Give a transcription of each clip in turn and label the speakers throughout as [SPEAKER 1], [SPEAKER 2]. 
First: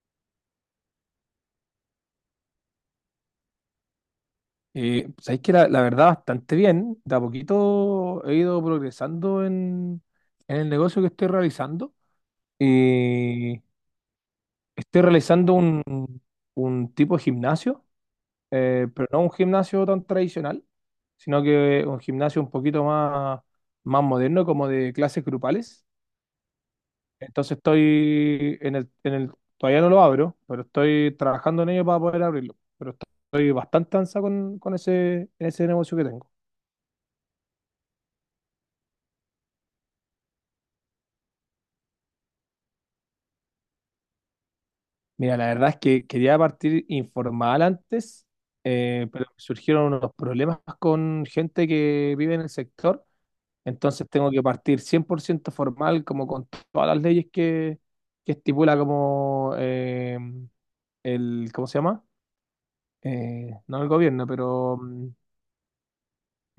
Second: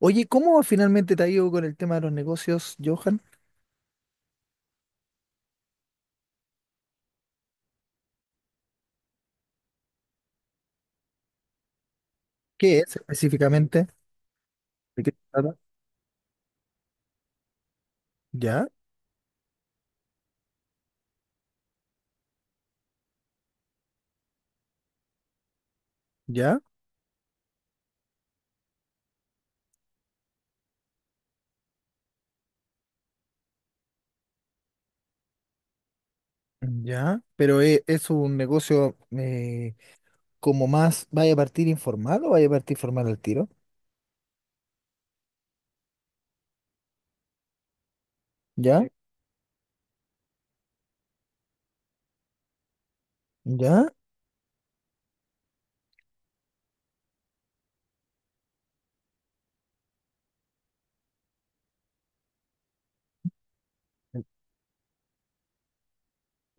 [SPEAKER 1] Oye, ¿cómo finalmente te ha ido con el tema de los negocios, Johan?
[SPEAKER 2] Sabéis que la verdad bastante bien, de a poquito he ido progresando en el negocio que estoy realizando.
[SPEAKER 1] ¿Qué es
[SPEAKER 2] Y
[SPEAKER 1] específicamente? ¿De
[SPEAKER 2] estoy
[SPEAKER 1] qué se
[SPEAKER 2] realizando
[SPEAKER 1] trata?
[SPEAKER 2] un tipo de gimnasio,
[SPEAKER 1] Ya,
[SPEAKER 2] pero no un gimnasio tan tradicional, sino que un gimnasio un poquito más, más moderno, como de clases grupales.
[SPEAKER 1] ya,
[SPEAKER 2] Entonces estoy en el, todavía no lo abro, pero estoy trabajando en ello para poder abrirlo. Pero estoy bastante ansa con ese negocio que tengo.
[SPEAKER 1] ya. Pero es un negocio como más, ¿vaya a partir informal o vaya a partir formal al tiro?
[SPEAKER 2] Mira, la verdad es que quería partir informal antes,
[SPEAKER 1] ¿Ya? Sí.
[SPEAKER 2] pero surgieron unos problemas con gente que vive en el sector,
[SPEAKER 1] ¿Ya?
[SPEAKER 2] entonces tengo que partir 100% formal, como con todas las leyes que estipula como el, ¿cómo se llama? No el gobierno, pero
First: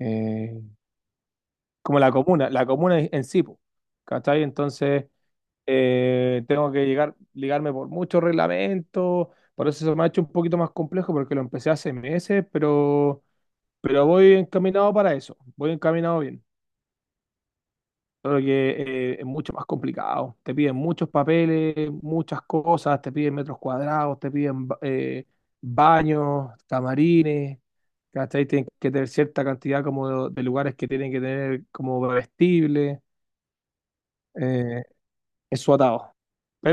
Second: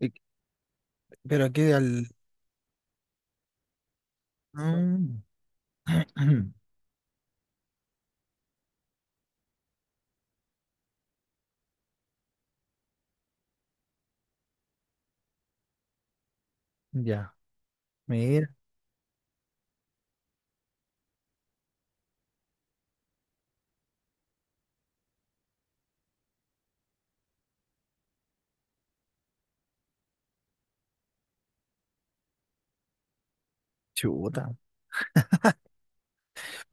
[SPEAKER 1] ¿Y- ¿Pero aquí
[SPEAKER 2] como
[SPEAKER 1] al...?
[SPEAKER 2] la comuna en sí, po, ¿cachai? Entonces,
[SPEAKER 1] Mm.
[SPEAKER 2] tengo que llegar, ligarme por muchos reglamentos, por eso se me ha hecho un poquito más complejo porque lo empecé hace meses, pero voy encaminado para eso, voy encaminado bien,
[SPEAKER 1] Ya,
[SPEAKER 2] solo
[SPEAKER 1] mira,
[SPEAKER 2] que es mucho más complicado, te piden muchos papeles, muchas cosas, te piden metros cuadrados, te piden baños, camarines. ¿Cachai? Tienen que tener cierta cantidad como de lugares que tienen que tener como vestibles,
[SPEAKER 1] chuta.
[SPEAKER 2] eh, es su atado.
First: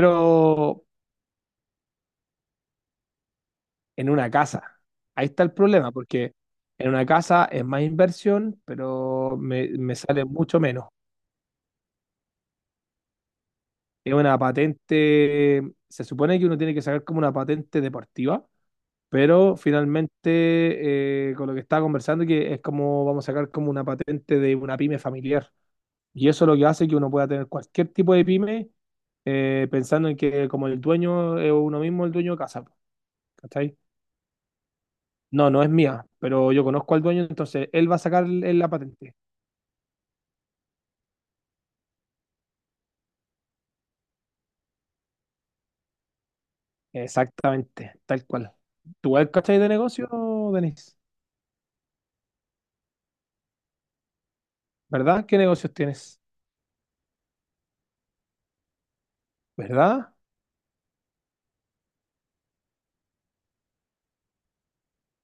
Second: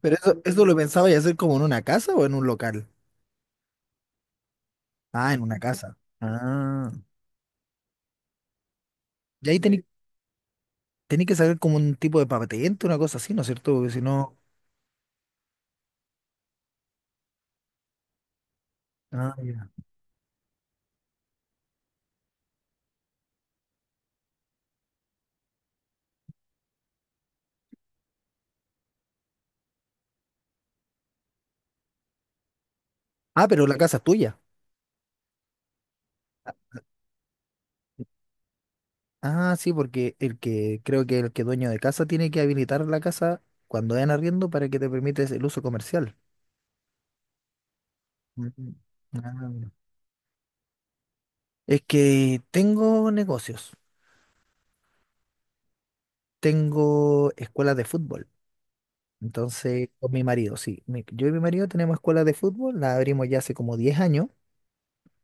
[SPEAKER 1] ¿Pero eso lo pensaba pensabas hacer como en una casa o en un local?
[SPEAKER 2] en una casa. Ahí
[SPEAKER 1] Ah, en
[SPEAKER 2] está el
[SPEAKER 1] una
[SPEAKER 2] problema,
[SPEAKER 1] casa.
[SPEAKER 2] porque en
[SPEAKER 1] Ah.
[SPEAKER 2] una casa es más inversión, pero
[SPEAKER 1] Y ahí
[SPEAKER 2] me,
[SPEAKER 1] tenéis
[SPEAKER 2] me sale mucho menos.
[SPEAKER 1] que saber como un tipo de patente, una cosa así, ¿no es cierto? Porque si
[SPEAKER 2] Es una
[SPEAKER 1] no...
[SPEAKER 2] patente, se supone que uno tiene que sacar como una patente deportiva,
[SPEAKER 1] Ah,
[SPEAKER 2] pero
[SPEAKER 1] ya.
[SPEAKER 2] finalmente con lo que estaba conversando, que es como vamos a sacar como una patente de una pyme familiar. Y eso es lo que hace que uno pueda tener cualquier tipo de pyme, pensando en que como el dueño es uno mismo el dueño de casa,
[SPEAKER 1] Ah, pero la
[SPEAKER 2] ¿cachai?
[SPEAKER 1] casa es tuya.
[SPEAKER 2] No, no es mía, pero yo conozco al dueño, entonces él va a sacar la patente.
[SPEAKER 1] Ah, sí, porque el que creo que el que dueño de casa tiene que habilitar la casa cuando en arriendo para que te permites el uso comercial.
[SPEAKER 2] Exactamente, tal cual.
[SPEAKER 1] Mm.
[SPEAKER 2] ¿Tú eres
[SPEAKER 1] Ah,
[SPEAKER 2] cachai de
[SPEAKER 1] mira.
[SPEAKER 2] negocio, Denis?
[SPEAKER 1] Es que tengo negocios,
[SPEAKER 2] ¿Verdad? ¿Qué negocios tienes?
[SPEAKER 1] tengo escuelas de fútbol. Entonces, con
[SPEAKER 2] ¿Verdad?
[SPEAKER 1] mi marido, sí. Yo y mi marido tenemos escuelas de fútbol, la abrimos ya hace como 10 años.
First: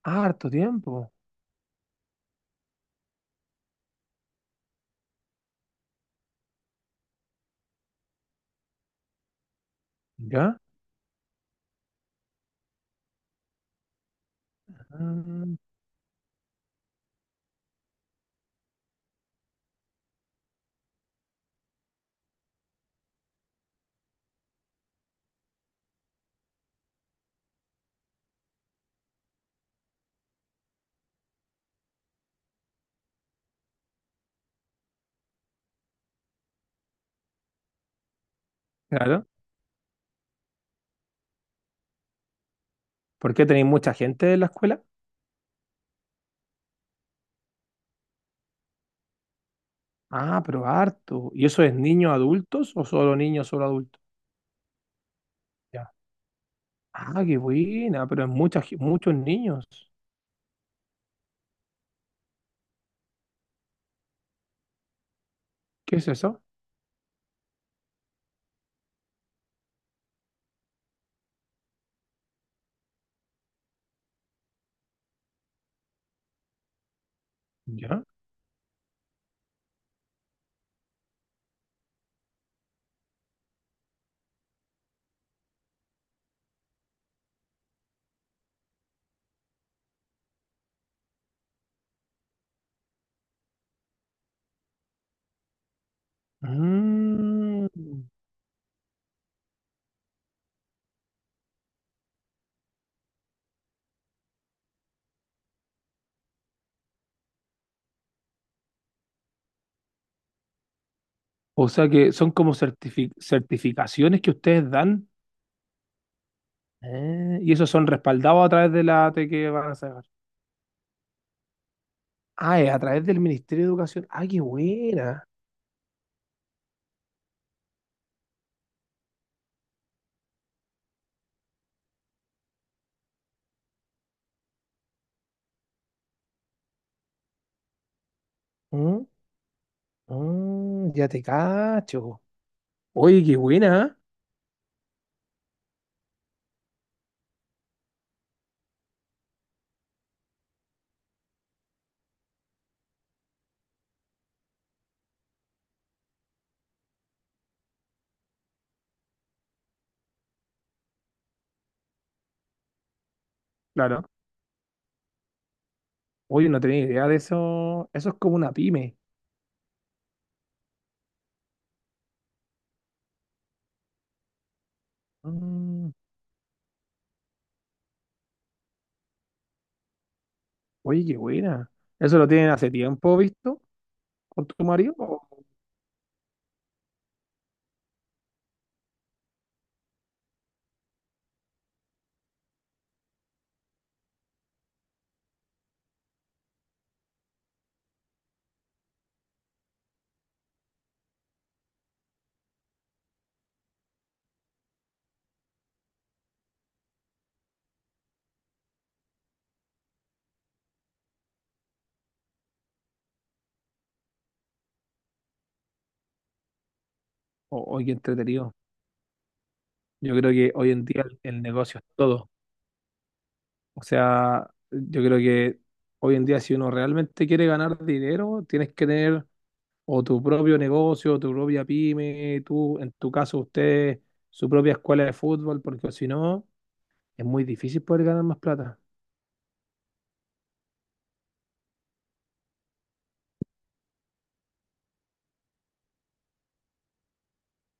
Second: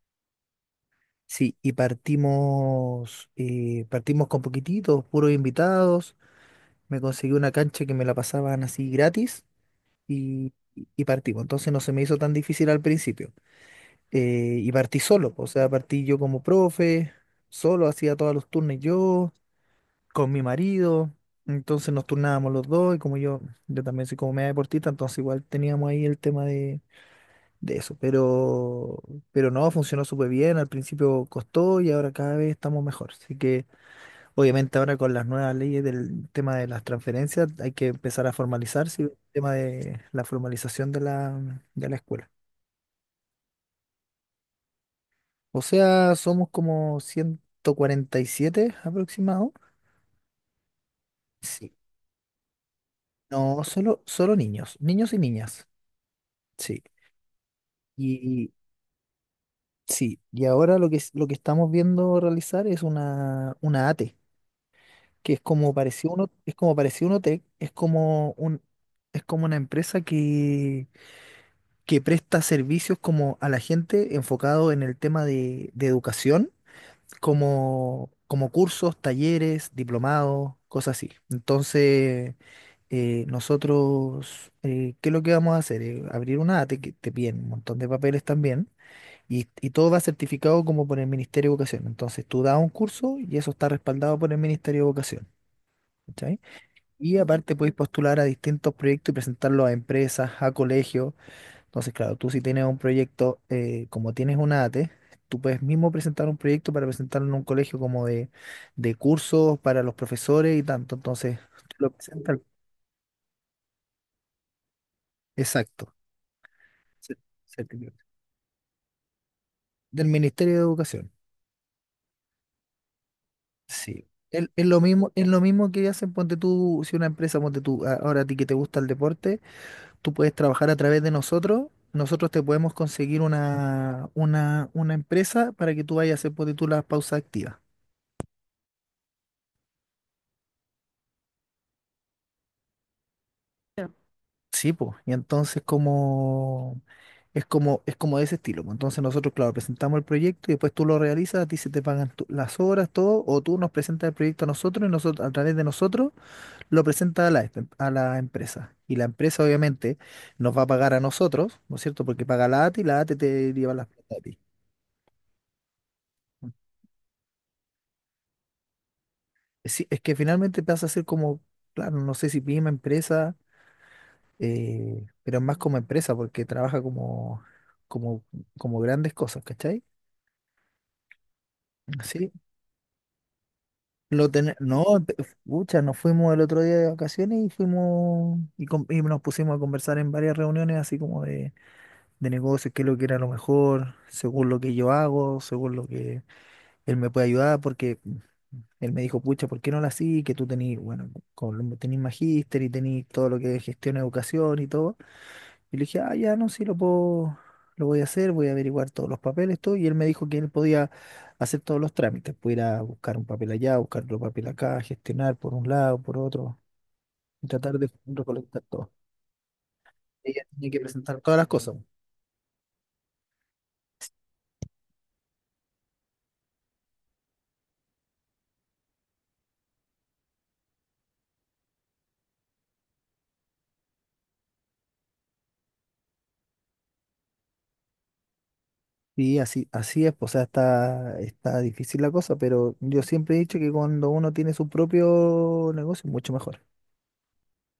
[SPEAKER 2] Ah, harto tiempo.
[SPEAKER 1] Sí, y partimos, partimos con poquititos, puros invitados. Me conseguí una cancha que me la pasaban así gratis. y,
[SPEAKER 2] ¿Ya?
[SPEAKER 1] y partimos. Entonces no se me hizo tan difícil al principio. Y partí solo, o
[SPEAKER 2] Ah,
[SPEAKER 1] sea, partí yo como profe, solo hacía todos los turnos yo, con mi marido. Entonces nos turnábamos los dos y como yo también soy como media deportista, entonces igual teníamos ahí el tema de eso. Pero no, funcionó súper bien, al principio costó y ahora cada vez estamos mejor. Así que... Obviamente ahora con las nuevas leyes del tema de las transferencias hay que empezar a formalizarse, el
[SPEAKER 2] claro.
[SPEAKER 1] tema de la formalización de de la escuela.
[SPEAKER 2] ¿Por qué tenéis mucha gente en la escuela?
[SPEAKER 1] O sea, somos como 147 aproximados.
[SPEAKER 2] Ah, pero harto. ¿Y eso
[SPEAKER 1] Sí.
[SPEAKER 2] es niños adultos o solo niños,
[SPEAKER 1] No,
[SPEAKER 2] solo adultos?
[SPEAKER 1] solo niños, niños y niñas.
[SPEAKER 2] Ya.
[SPEAKER 1] Sí.
[SPEAKER 2] Ah, qué buena, pero es
[SPEAKER 1] Y
[SPEAKER 2] muchos niños.
[SPEAKER 1] sí, y ahora lo que, lo que estamos viendo realizar es una ATE, que es como
[SPEAKER 2] ¿Qué es
[SPEAKER 1] pareció uno,
[SPEAKER 2] eso?
[SPEAKER 1] es como pareció Unotec, es como un es como una empresa que presta servicios como a la gente enfocado en el tema de educación,
[SPEAKER 2] ¿Ya?
[SPEAKER 1] como cursos, talleres, diplomados, cosas así. Entonces, nosotros, ¿qué es lo que vamos a hacer? Abrir una ATE que te piden un montón de papeles también y todo va certificado como por el Ministerio de Educación. Entonces, tú das un curso y eso está respaldado por el Ministerio de Educación. ¿Cachai? Y aparte
[SPEAKER 2] Mm.
[SPEAKER 1] podéis postular a distintos proyectos y presentarlos a empresas, a colegios. Entonces, claro, tú si tienes un proyecto, como tienes una ATE, tú puedes mismo presentar un proyecto para presentarlo en un colegio como de cursos para los profesores y tanto. Entonces,
[SPEAKER 2] O
[SPEAKER 1] tú
[SPEAKER 2] sea
[SPEAKER 1] lo
[SPEAKER 2] que son
[SPEAKER 1] presentas.
[SPEAKER 2] como certificaciones que ustedes dan
[SPEAKER 1] Exacto. cer-
[SPEAKER 2] y esos son
[SPEAKER 1] Certificado.
[SPEAKER 2] respaldados a través de la AT que van a sacar.
[SPEAKER 1] Del Ministerio de Educación.
[SPEAKER 2] Ah, es a través del Ministerio de
[SPEAKER 1] Sí.
[SPEAKER 2] Educación. Ah, qué
[SPEAKER 1] Es lo mismo, es
[SPEAKER 2] buena.
[SPEAKER 1] lo mismo que hacen, ponte tú, si una empresa, ponte tú, ahora a ti que te gusta el deporte, tú puedes trabajar a través de nosotros, nosotros te podemos conseguir una empresa para que tú vayas a hacer, ponte tú, las pausas activas.
[SPEAKER 2] Mm, mm, ya te cacho. Oye, qué buena. ¿Eh?
[SPEAKER 1] Sí, pues, y entonces como es como es como de ese estilo, po. Entonces nosotros, claro, presentamos el proyecto y después tú lo realizas, a ti se te pagan las horas, todo, o tú nos presentas el proyecto a nosotros y nosotros a través de nosotros lo presentas a a la empresa. Y la empresa obviamente nos va a pagar a nosotros, ¿no es cierto? Porque paga la ATI y la ATI te lleva las
[SPEAKER 2] Claro.
[SPEAKER 1] plata a ti.
[SPEAKER 2] Oye, no tenía idea de eso. Eso es como una pyme.
[SPEAKER 1] Sí, es que finalmente pasa a ser como, claro, no sé si PYME empresa, pero más como
[SPEAKER 2] Mm,
[SPEAKER 1] empresa porque trabaja como, como grandes cosas, ¿cachai?
[SPEAKER 2] oye, qué buena. ¿Eso lo
[SPEAKER 1] Sí,
[SPEAKER 2] tienen hace tiempo, visto, con tu
[SPEAKER 1] No,
[SPEAKER 2] marido? O,
[SPEAKER 1] pucha, nos fuimos el otro día de vacaciones y fuimos y, y nos pusimos a conversar en varias reuniones así como de negocios, qué es lo que era lo mejor, según lo que yo hago, según lo que él me puede ayudar, porque él me dijo, pucha, ¿por qué no la así? Que tú tenés, bueno, tenés magíster y tenés todo lo que es gestión, educación y todo. Y le dije, ah, ya no, sí, lo voy a hacer, voy a averiguar todos los papeles, todo. Y él me dijo que él podía hacer todos los trámites, pudiera ir a buscar un papel allá, buscar otro papel acá, gestionar por un lado, por otro, y tratar
[SPEAKER 2] oye,
[SPEAKER 1] de
[SPEAKER 2] qué entretenido.
[SPEAKER 1] recolectar todo.
[SPEAKER 2] Yo creo
[SPEAKER 1] Ella
[SPEAKER 2] que
[SPEAKER 1] tenía
[SPEAKER 2] hoy
[SPEAKER 1] que
[SPEAKER 2] en día el
[SPEAKER 1] presentar todas
[SPEAKER 2] el
[SPEAKER 1] las cosas.
[SPEAKER 2] negocio es todo. O sea, yo creo que hoy en día si uno realmente quiere ganar dinero, tienes que tener o tu propio negocio, o tu propia pyme, tú, en tu caso usted, su propia escuela de fútbol, porque si no, es muy difícil poder ganar más plata.
[SPEAKER 1] Así, así es, pues, o sea, está difícil la cosa, pero yo siempre he dicho que cuando uno tiene su propio negocio, mucho mejor.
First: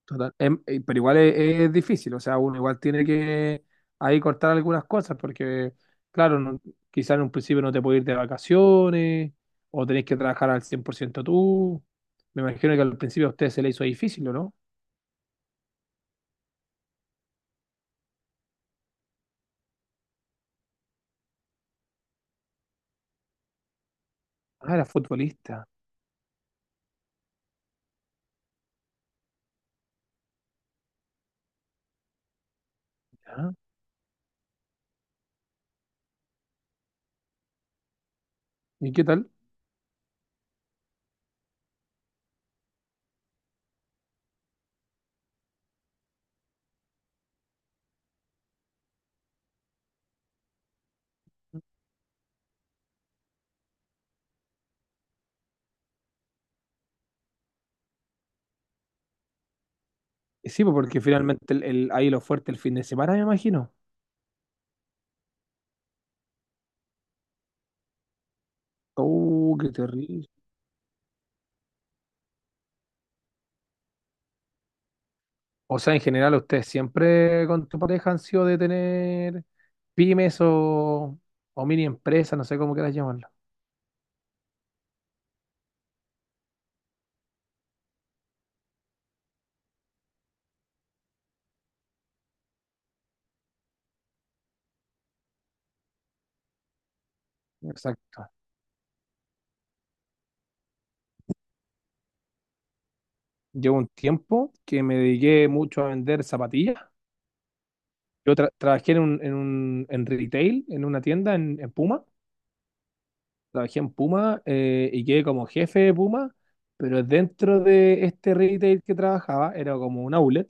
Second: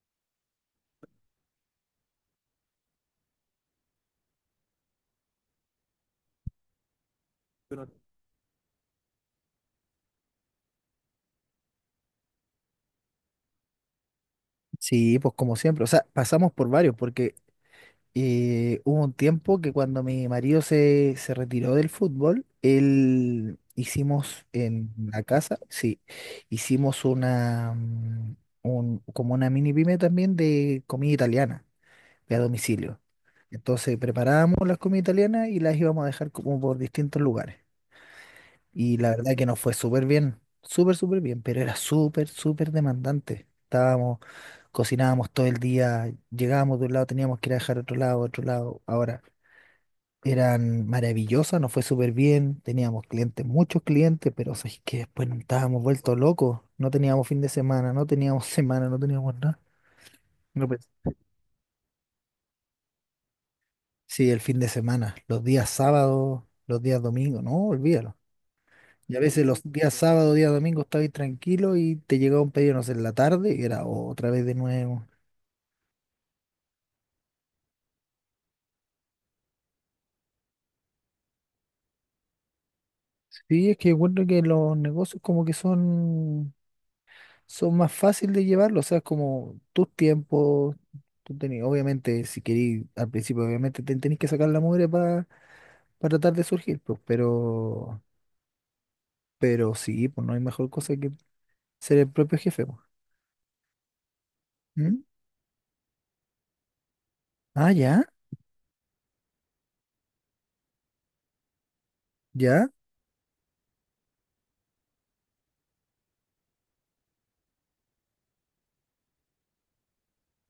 [SPEAKER 2] Total. Pero igual es difícil, o sea, uno igual tiene que ahí cortar algunas cosas, porque claro, no, quizás en un principio no te
[SPEAKER 1] Pero-
[SPEAKER 2] puedes ir de vacaciones, o tenés que trabajar al 100% tú. Me imagino que al principio a usted se le hizo difícil, ¿o no?
[SPEAKER 1] Sí, pues, como siempre, o sea, pasamos por varios, porque hubo un tiempo que cuando mi marido se retiró del fútbol, él hicimos
[SPEAKER 2] Ah, era
[SPEAKER 1] en la casa,
[SPEAKER 2] futbolista.
[SPEAKER 1] sí, hicimos como una mini pyme también de comida italiana, de a domicilio.
[SPEAKER 2] Ya.
[SPEAKER 1] Entonces preparábamos las comidas italianas y las íbamos a dejar como por distintos lugares.
[SPEAKER 2] ¿Y
[SPEAKER 1] Y
[SPEAKER 2] qué
[SPEAKER 1] la
[SPEAKER 2] tal?
[SPEAKER 1] verdad que nos fue súper bien, súper, súper bien, pero era súper, súper demandante. Estábamos Cocinábamos todo el día, llegábamos de un lado, teníamos que ir a dejar a otro lado, a otro lado. Ahora, eran maravillosas, nos fue súper bien, teníamos clientes, muchos clientes, pero es que después nos estábamos vueltos locos, no teníamos fin de semana, no teníamos semana, no teníamos nada.
[SPEAKER 2] Sí,
[SPEAKER 1] No
[SPEAKER 2] pues,
[SPEAKER 1] pens-
[SPEAKER 2] porque finalmente ahí lo fuerte el fin de semana, me imagino.
[SPEAKER 1] Sí, el fin de semana, los días sábados, los días domingos, no, olvídalo. Y a veces
[SPEAKER 2] Oh,
[SPEAKER 1] los
[SPEAKER 2] qué
[SPEAKER 1] días
[SPEAKER 2] terrible.
[SPEAKER 1] sábado días domingo estabas tranquilo y te llegaba un pedido, no sé, en la tarde y era otra vez de nuevo.
[SPEAKER 2] O sea, en general, ustedes siempre con tu pareja han sido de tener pymes o mini empresas, no sé cómo quieras llamarlo.
[SPEAKER 1] Sí, es que encuentro que los negocios como que son más fáciles de llevarlo, o sea, es como tus tiempos, tú tenés, obviamente, si querís, al principio obviamente te tenés que sacar la mugre para tratar de surgir, pues,
[SPEAKER 2] Exacto.
[SPEAKER 1] pero sí, pues no hay mejor cosa que ser el propio jefe, pues.
[SPEAKER 2] Llevo un tiempo que me
[SPEAKER 1] ¿Mm?
[SPEAKER 2] dediqué mucho a vender zapatillas.
[SPEAKER 1] Ah, ya,
[SPEAKER 2] Yo trabajé en un, en en retail, en una tienda en Puma,
[SPEAKER 1] ya,
[SPEAKER 2] trabajé en Puma y quedé como jefe de Puma, pero dentro de este retail que trabajaba, era como un outlet,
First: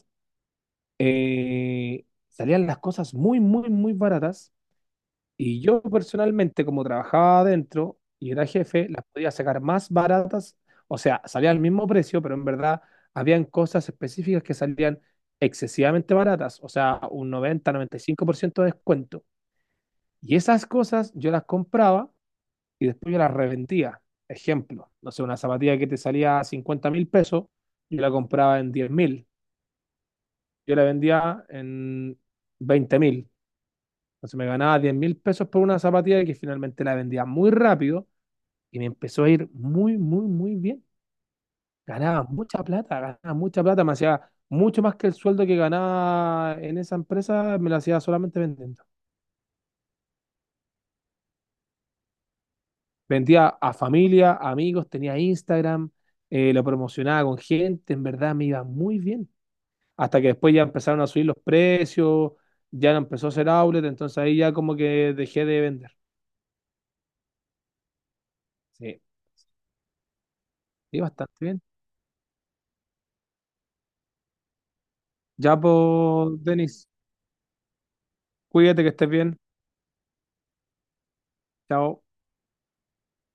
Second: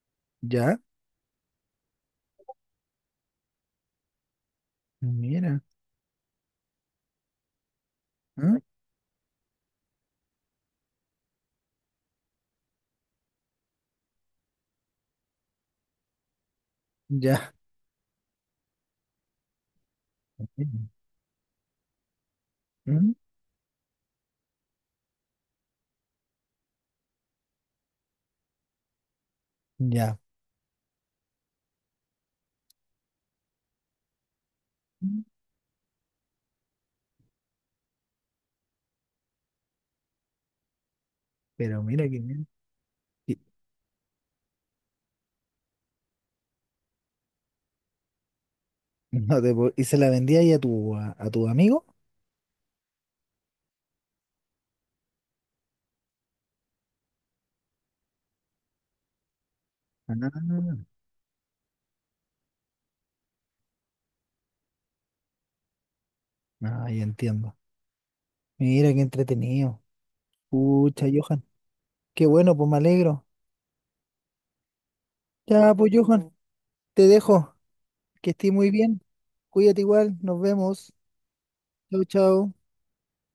[SPEAKER 1] ya,
[SPEAKER 2] salían las cosas muy, muy, muy baratas
[SPEAKER 1] mira,
[SPEAKER 2] y yo personalmente, como trabajaba adentro y era
[SPEAKER 1] ¿ah?
[SPEAKER 2] jefe, las podía sacar más baratas, o sea, salía al mismo precio, pero en verdad habían cosas específicas que salían excesivamente baratas, o sea, un
[SPEAKER 1] Ya,
[SPEAKER 2] noventa 95% de descuento. Y esas cosas yo las compraba y
[SPEAKER 1] ¿Mm?
[SPEAKER 2] después yo las reventía. Ejemplo, no sé, una zapatilla que te salía a 50 mil pesos, yo la compraba en 10.000,
[SPEAKER 1] Ya.
[SPEAKER 2] yo la vendía en 20.000. Entonces me ganaba 10.000
[SPEAKER 1] ¿Mm?
[SPEAKER 2] pesos por una zapatilla que finalmente la vendía muy rápido y me empezó a ir muy, muy, muy bien.
[SPEAKER 1] Pero mira que bien.
[SPEAKER 2] Ganaba
[SPEAKER 1] Y
[SPEAKER 2] mucha plata, me hacía mucho más que el sueldo que ganaba en esa empresa, me lo hacía solamente vendiendo.
[SPEAKER 1] no te puedo- y se la vendía ahí a tu, a tu amigo.
[SPEAKER 2] Vendía a familia, amigos, tenía Instagram, lo promocionaba con gente, en verdad me iba muy bien.
[SPEAKER 1] Ah,
[SPEAKER 2] Hasta que
[SPEAKER 1] ah,
[SPEAKER 2] después ya
[SPEAKER 1] ah,
[SPEAKER 2] empezaron a subir los precios, ya no empezó a ser outlet, entonces ahí ya como que dejé de vender.
[SPEAKER 1] ah, ya entiendo. Mira qué
[SPEAKER 2] Sí,
[SPEAKER 1] entretenido.
[SPEAKER 2] sí,
[SPEAKER 1] Pucha,
[SPEAKER 2] bastante
[SPEAKER 1] Johan.
[SPEAKER 2] bien.
[SPEAKER 1] Qué bueno, pues me alegro.
[SPEAKER 2] Ya,
[SPEAKER 1] Ya, pues, Johan,
[SPEAKER 2] pues, Denis,
[SPEAKER 1] te dejo. Que estés muy
[SPEAKER 2] cuídate que
[SPEAKER 1] bien.
[SPEAKER 2] estés bien.
[SPEAKER 1] Cuídate igual. Nos vemos.
[SPEAKER 2] Chao.
[SPEAKER 1] Chau, chau.